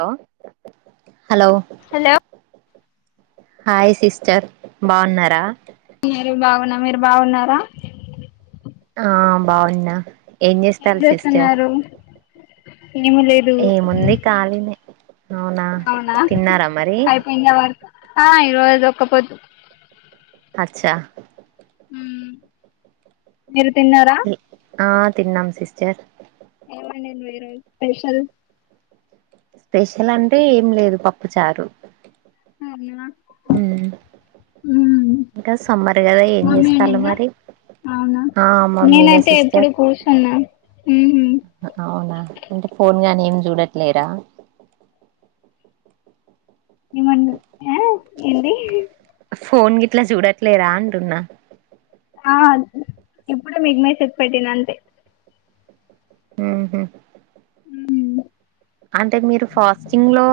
Hello hello hello hi sister బాగున్నారా మీరు బాగున్న మీరు బాగున్నారా ఆ బాగున్న ఏం చేస్తున్నారు ఏమి లేదు ఏముంది కాలని అవునా అవునా తిన్నారా మరి అయిపోయిందా వర్క్ ఆ ఈరోజు ఒక్కపోద్దు అచ్చా మ్ మీరు తిన్నారా ఆ తిన్నాం సిస్టర్ ఏమునింది ఈ రోజు స్పెషల్ స్పెషల్ అంటే ఏం లేదు పప్పు చారు [unintelligible] మ్ మ్మ్ ఇంకా సమ్మర్ కదా ఏం మమ్మీ చేస్తారు వండిందా మరి, అవునా ఆ మమ్మీనే నేనైతే సిస్టర్, ఎప్పుడు కూర్చున్నా మ్మ్ అవునా అంటే ఫోన్ గాని మ్ చూడట్లేరా నం ఆ ఎంది ఫోన్ గిట్లా చూడట్లేదా అంటున్నా ఆ ఇప్పుడు విగ్నేష్ పేట్ పెట్టిన అంతే హ్మ్ హు మ్మ్ అంటే మీరు ఫాస్టింగ్ లో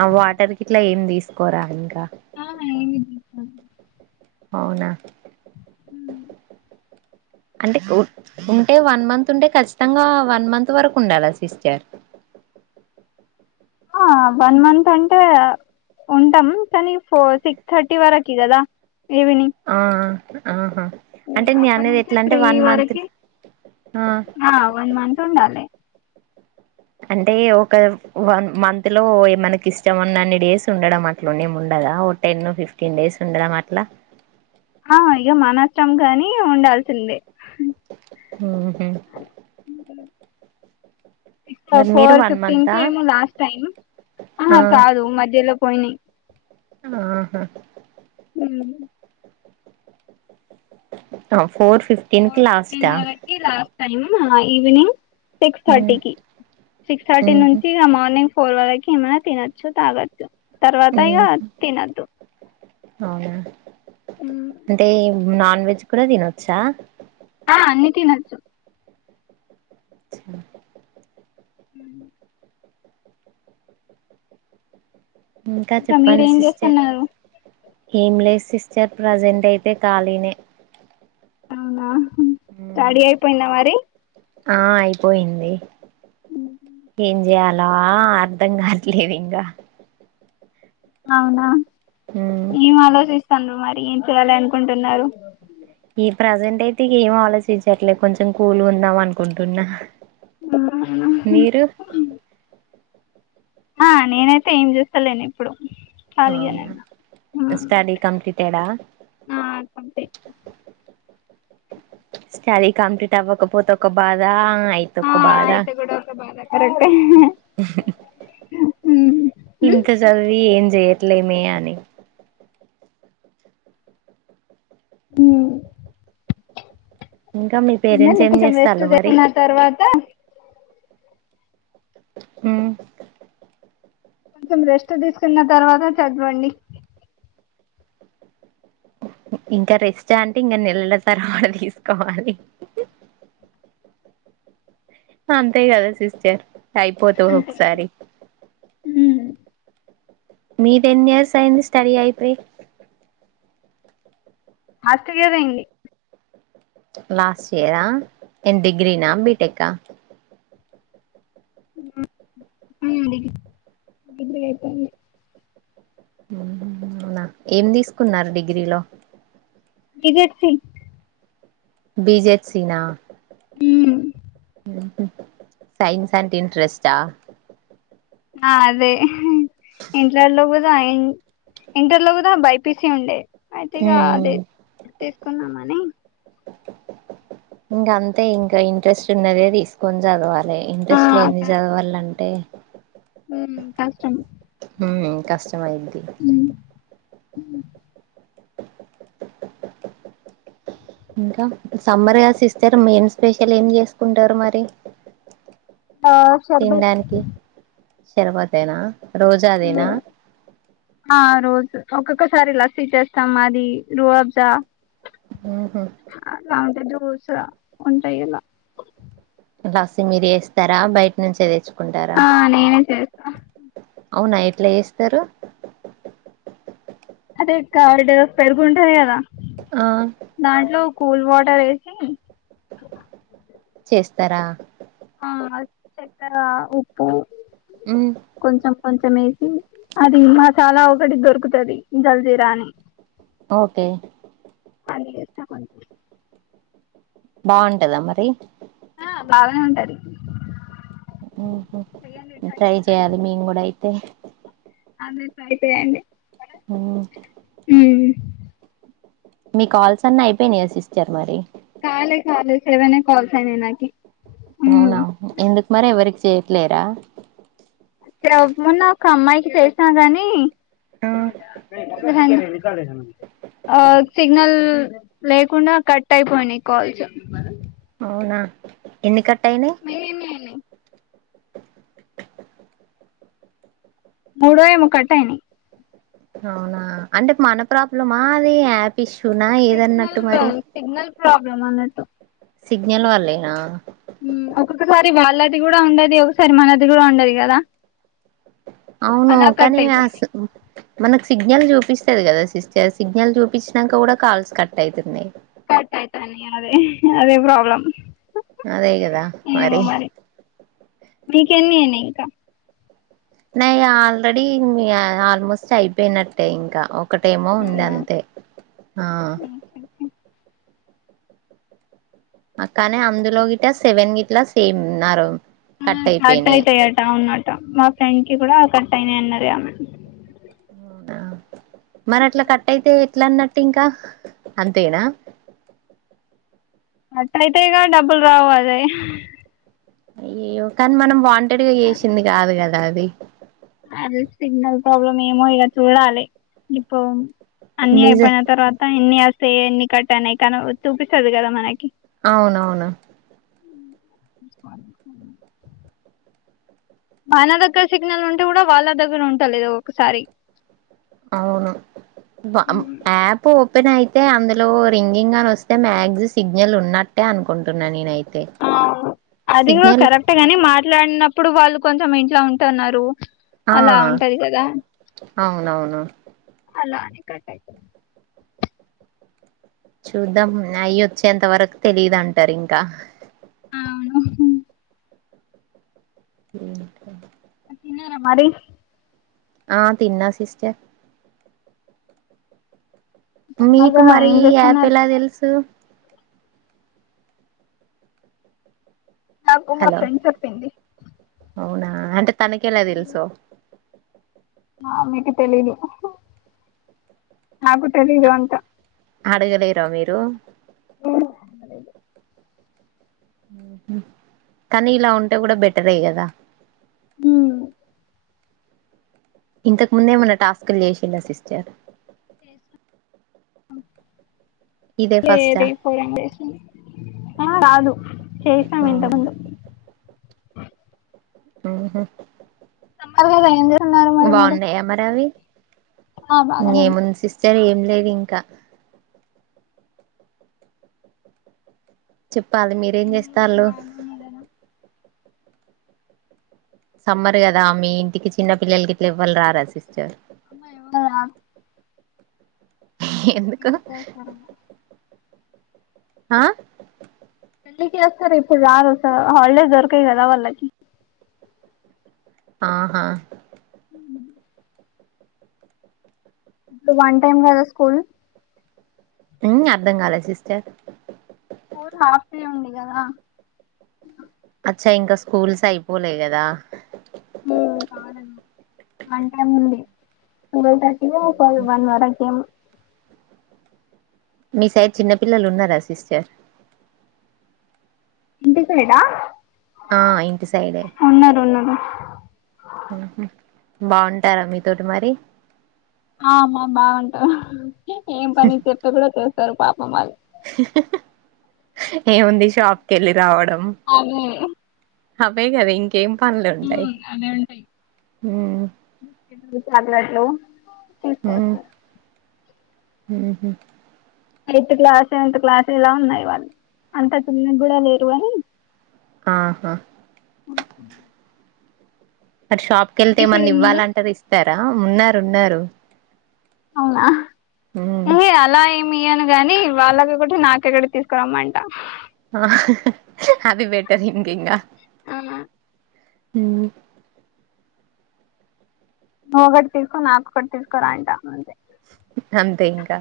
ఆ వాటర్ గి ఇట్లా ఏమి తీసుకోరా ఇంకా ఆ ఏమి తీసుకోము అవునా అంటే ఉంటే వన్ మంత్ ఉంటే ఖచ్చితంగా వన్ మంత్ వరకు ఉండాలా సిస్టర్ ఆ వన్ మంత్ అంటే ఉంటాం. కానీ ఫోర్ సిక్స్ థర్టీ వరకి కదా ఆ ఆహా హ్మ్ అంటే నేను అప్పట్ అనేది నుంచి ఎట్లా అంటే త్రీ వన్ మంత్ వరక్కి ఆ ఆ వన్ మంత్ ఉండాలి. అంటే ఒక వన్ మంత్ లో ఏ మనకి ఇష్టం ఉన్నా అన్ని డేస్ ఉండడం అట్లునేమి ఉండదా, ఓ టెన్ ఫిఫ్టీన్ డేస్ ఉండడం అట్లా ఆ ఇగ మానష్టం గాని ఉండాల్సిందే హ్మ్ ఇక్కడ ఫోర్ వన్ ఫిఫ్టీన్ మంతా కేమో లాస్ట్ టైం ఆ కాదు మధ్యలో పోయ్న్ ఆహా మ్ అ ఫోర్ ఫిఫ్టీన్ కి లాస్ట్ హలో హా ఈవినింగ్ సిక్స్ ఉమ్, థర్టీకి సిక్స్ థర్టీ ఉహు నుంచి మార్నింగ్ ఫవాకి ఇ మ తినచ్చ తగొచ్చ తర్వాత ఇక ఉహు. తినొద్దు అవునా అంటే నాన్ వెజ్ కూడా తినొచ్చా ఆ అన్ని తిన్నచో ఇంకా మీరే చెప్పండి ఏం సిస్టర్ చేస్తన్నారు ఏం లేదు సిస్టర్ ప్రెజెంట్ అయితే ఖాళీనే అవునా మ్మ్ స్టడీ అయిపోయింద మరి ఆ అయిపోయింది ఏం జేయాల అర్ధం కావట్లేదు ఇంగా అవునా ఈ మాలోసి తండ మరి ఏం చేయాలి అనుకుంటున్నారు ఈ ప్రజెంట్ అయితే ఏం ఆలోచించట్లే కొంచెం కూలు ఉందాం అనుకుంటున్నా మీరు ఆ నేనైతే ఏం చేస్తలేను ఇప్పుడు ఖాళీగానే అవునా ఉన్న స్టడీ కంప్లీటెడా. ఆ అంతే స్టడీ కంప్లీట్ అవ్వకపోతే ఒక బాధ అయితే ఆ ఒక బాధ ఆయితే కూడా ఒక బాధే కరెక్టే మ్మ్ హ్మ్ ఇంత చదివి ఏం జేయట్లే మే అని హుమ్ ఇంకా మీ పేరెంట్స్ ఉండనీ ఏం కొంచం రెస్ట్ చేస్తాళ్ళు మరి తీస్కొన్న తర్వాత హ్మ్ కొంచెం రెస్ట్ తీసుకున్న తర్వాత చదవండి ఇంకా రెస్ట్ అంటే ఇంకా నెలల తరవాత తీసుకోవాలి, అంతే కదా సిస్టర్ అయిపోతవ్ ఒకొక్ సారి. మీది ఎన్ని ఇయర్స్ అయింది స్టడీ అయిపోయి లాస్ట్ ఇయరే అయింది లాస్ట్ ఇయరా ఏం డిగ్రీనా బీటెక్కా ఆ అడిగ [unintelligible] ఊహు అవునా ఏం తీసుకున్నారు డిగ్రీలో B Z C B Z సినా ఊమ్ ఉహు సైన్స్ అంటే ఇంట్రెస్టా ఆ అదే ఇంట్లల్లో గుద్ న్ ఇంటర్ లో కూదా బై పీ సి ఉండే అయితే ఇగ అది తీసుకుందామని ఇంగంతే ఇంకా ఇంట్రెస్ట్ ఉన్నదే తీసుకొని చదవాలి ఇంట్రెస్ట్ లేంది చదవాలంటే ఊమ్ కష్టం ఉమ్ కష్టమైద్ది ఊ ఊ ఇంకా సమ్మర్ గా సిస్టర్ మెయిన్ స్పెషల్ ఏం చేసుకుంటరు మరి ఆ శర్బత్ శర్భతేనా ఆ రోజు ఒక్కొక్కసారి లస్సీ చేస్తాం మాది రువబ్జా ఆహా దోస వంటీయాల లస్సీ మీరు చేస్తరా బయట నుంచి తెచ్చుక్ ఆ నేనే చేస్తా అవునా ఎట్లా చేస్తరు ఫస్ట్ కర్డ్ పెరుగు ఉంటది కదా ఆ దాంట్లో కూల్ వా టర్ ఏసి చేస్తరా ఆ చెక్కర ఉప్పు ఉ కొంచెం కొంచెం వేసి అది మసాలా ఒకటికి దొరుకుతది జల్దీ రాని ఓకే [unintelligible] బాగుంటదా మరి అ బాగానే ఉంటాది మ్ హు ట్రై ఒకసారి చేయాలి మేము కూడా అయితే [unintelligible] అయిపోయాఅండి మ్ మ్ మీ కాల్సన్ని అయిపోయినాయా సిస్టర్ మరి కాలే కాలే సెవనే కాల్సైనయి నాకి ఉమ్ అవునా ఎందుకు మరి ఎవరికి చేయట్లేరా తేవ్ మొన్న ఒక అమ్మాయికి చేసినా కాని ఆ [unintelligible] సిగ్నల్ లేకుండా కట్ అయిపోయినాయి కాల్స్ అవునా ఎందుకట్ టయినయ్ మీవి ఎన్ని అయినాయి మూడో ఏమో కట్టయినయి అవునా అంటే మన ప్రాబ్లమా అది యాప్ ఇష్యూ నా ఏదన్నట్టు మరి ప్రాబ్లమ్ అన్నట్టు సిగ్నల్ వల్లేనా ది వాళ్ళది కూడా ఉండది ఒకసారి మనది కూడా ఉండది కదా అవును అలా కట్ కానీ అయిపోయింది అస్ మనకు సిగ్ సిగ్నల్ చూపిస్తది కదా సిస్టర్, సిగ్నల్ చూపించినాక కూడా కాల్స్ కట్ అవుతున్నాయి. [unintelligible] అదే అదే ప్రాబ్లమ్ అదే కదా మరి మీకెన్ని అయినయి కా నాయి ఆల్రెడీ ఆల్మోస్ట్ అయిపోయినట్టే ఇంకా ఒ ఒకటేమో ఉంది అవునా అంతే ఆ ఓకే, ఓకే. అక్కనే అందులో గిట్ట సెవెన్ గిట్లా సేమ్న్నారు మ్ కట్ అవుతాయట అవున్నట మా ఫ్రెండ్ ఇ కూడా కట్ అయినాయి అన్నది ఆమె మరి అట్లా కట్ట అయితే ఎట్లా అన్నట్టు ఇంకా అంతేనా కట్ అయితేగా డబ్బులు రావు అదే అయ్యో కానీ మనం వాం ఇక్కడిగా చేసింది కాదు కదా అది అ సిగ్నల్ ప్రాబ్లమ్ ఏమో ఇలా చూడాలి ఇప్పు అన్ని నిజ అయిపోయిన తర్వాత ఇన్ని స ఎన్ని కట్టానాయి కానీ చూపిస్తది కదా మనకి అవునవును మన దగ్గర సిగ్నల్ ఉంటే కూడా వాళ్ళ దగ్గర ఉంటాలదు ఒకసారి అవును ఆ పో న్ అయితే అందులో రింగింగ్ అని వస్తే మ్యాగ్జి సిగ్నల్ ఉన్నట్టే అనుకుంటున్నా నేనై అది కూడా కరెక్టే గాని మాట్లాడినప్ ఇప్పుడు వాళ్ళు కొంచెం ఇంట్లో ఉంటన్నరు ఆ అవునవును అలా అని కట్టయిపోయింది చూద్దాం నయి వచ్చేంత వరకు తెలిదంటారు ఇంకా అవును ఓ హో తిన్నారా మరి ఆ తిన్నా సిస్టర్ సమ్మర్ మీకు కదా మరి ఏం ఈ యాప్ చేస్తున్నారు ఎలా మరి తెలుసు నాకు మా హలో ఫ్రెండ్ చెప్పింది అవునా అంటే తనకెలా తెలుసు ఆమెకు తెలీదు నాకు తెలీదు అంట అడగలేరా మీరు కానీ ఇలా ఉంటే కూడా బెటరే కదా మ్మ్ ఇంతకు ముందేమన్న టాస్క్లు చేసిల్ల సిస్టర్ ఇదే సేర ఫస్టా పో [unintelligible] చాలు చేసా అవునా ఇంతకుముందు మ్మ్ హ్మ్ తప్పదు కదా ఏం [unintelligible] మీరు బాండయ్యా మరవి ఆ బాగానే ఉన్నా ఏముంది సిస్టర్ ఏం లేదు ఇంకా పాలి మీరేం పిల్లలు కూడా చేస్తాళ్ళు బాగున్నాయి కదా సమ్మర్ కదా మీ ఇంటికి చిన్న పిల్లలకి ఎవళ్ళు రారా సిస్టర్ అమ్మా ఎవ ఎందుకు పెళ్ళికేస్తారు ఆ పెళ్లికి వస్తారు ఇప్పుడు రారు హాలిడేస్ దొరకయ్ కదా వాళ్ళకి ఆహా ఇప్పుడు వన్ టైం కదా స్కూల్ మ్ అర్ధం కాలే సిస్టర్ స్కూల్ హాఫ్ డే ఉంది కదా చ్చా ఇంకా స్కూల్స్ అయిపోలే కదా కాలే వన్ టైం ఉంది ట్వల్ థర్టీకొ వన్ ఫైవ్ వర్క ఏమో మీ సైడ్ చిన్న పిల్లలు ఉన్నారా సిస్టర్ ఇంటి సైడా ఆ ఇంటి సైడే ఉన్నారు ఉన్నారు మ్మ్ హ్మ్ బావుంటారా మీతోటి మరి ఆమా బాగుంటామ్ ఏం పని చెప్తే కూడా చేస్ సరూ పాపం వాల్ ఏం ఉంది షాప్ కెల్లి అదే అవే గద ఇం మ్మ్ అన్ని ఉంటాయి ఉమ్ బిస్కెట్లు చాక్లెట్లు ఉమ్ తీసుకొస్తారు మ్మ్ హ్మ్ ఎయిత్ క్లాస్ సెవెన్త్ క్లాస్ ఇలా ఉన్నాయి వాళ్ళు అంత చిన్నగ్గూడా లేరు గాని ఆహా మరి షాప్ పైసలు కెళ్తేమన్న ఉన్నాయా ఇవ్వాలంటే ర ఇస్తార్ తా ఉన్నారు ఉన్నారు అవునా ఉమ్ ఏ అలా ఏం మీ అని గాని వాళ్ళక ఒకటి నాకెక్కడకి తీసుకురమ్మంట అది బెటర్ లెండి ఇంకా అవున మ్మ్ నువొక్కటి తీస్కో నాకొక్కటి తీస్కరా అంటా అంతే అంతే ఇంకా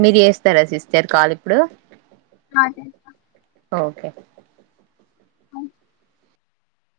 మీర్ జేస్తరా సిస్టర్ కాల్ ఇప్పుడు అదే అ ఓకే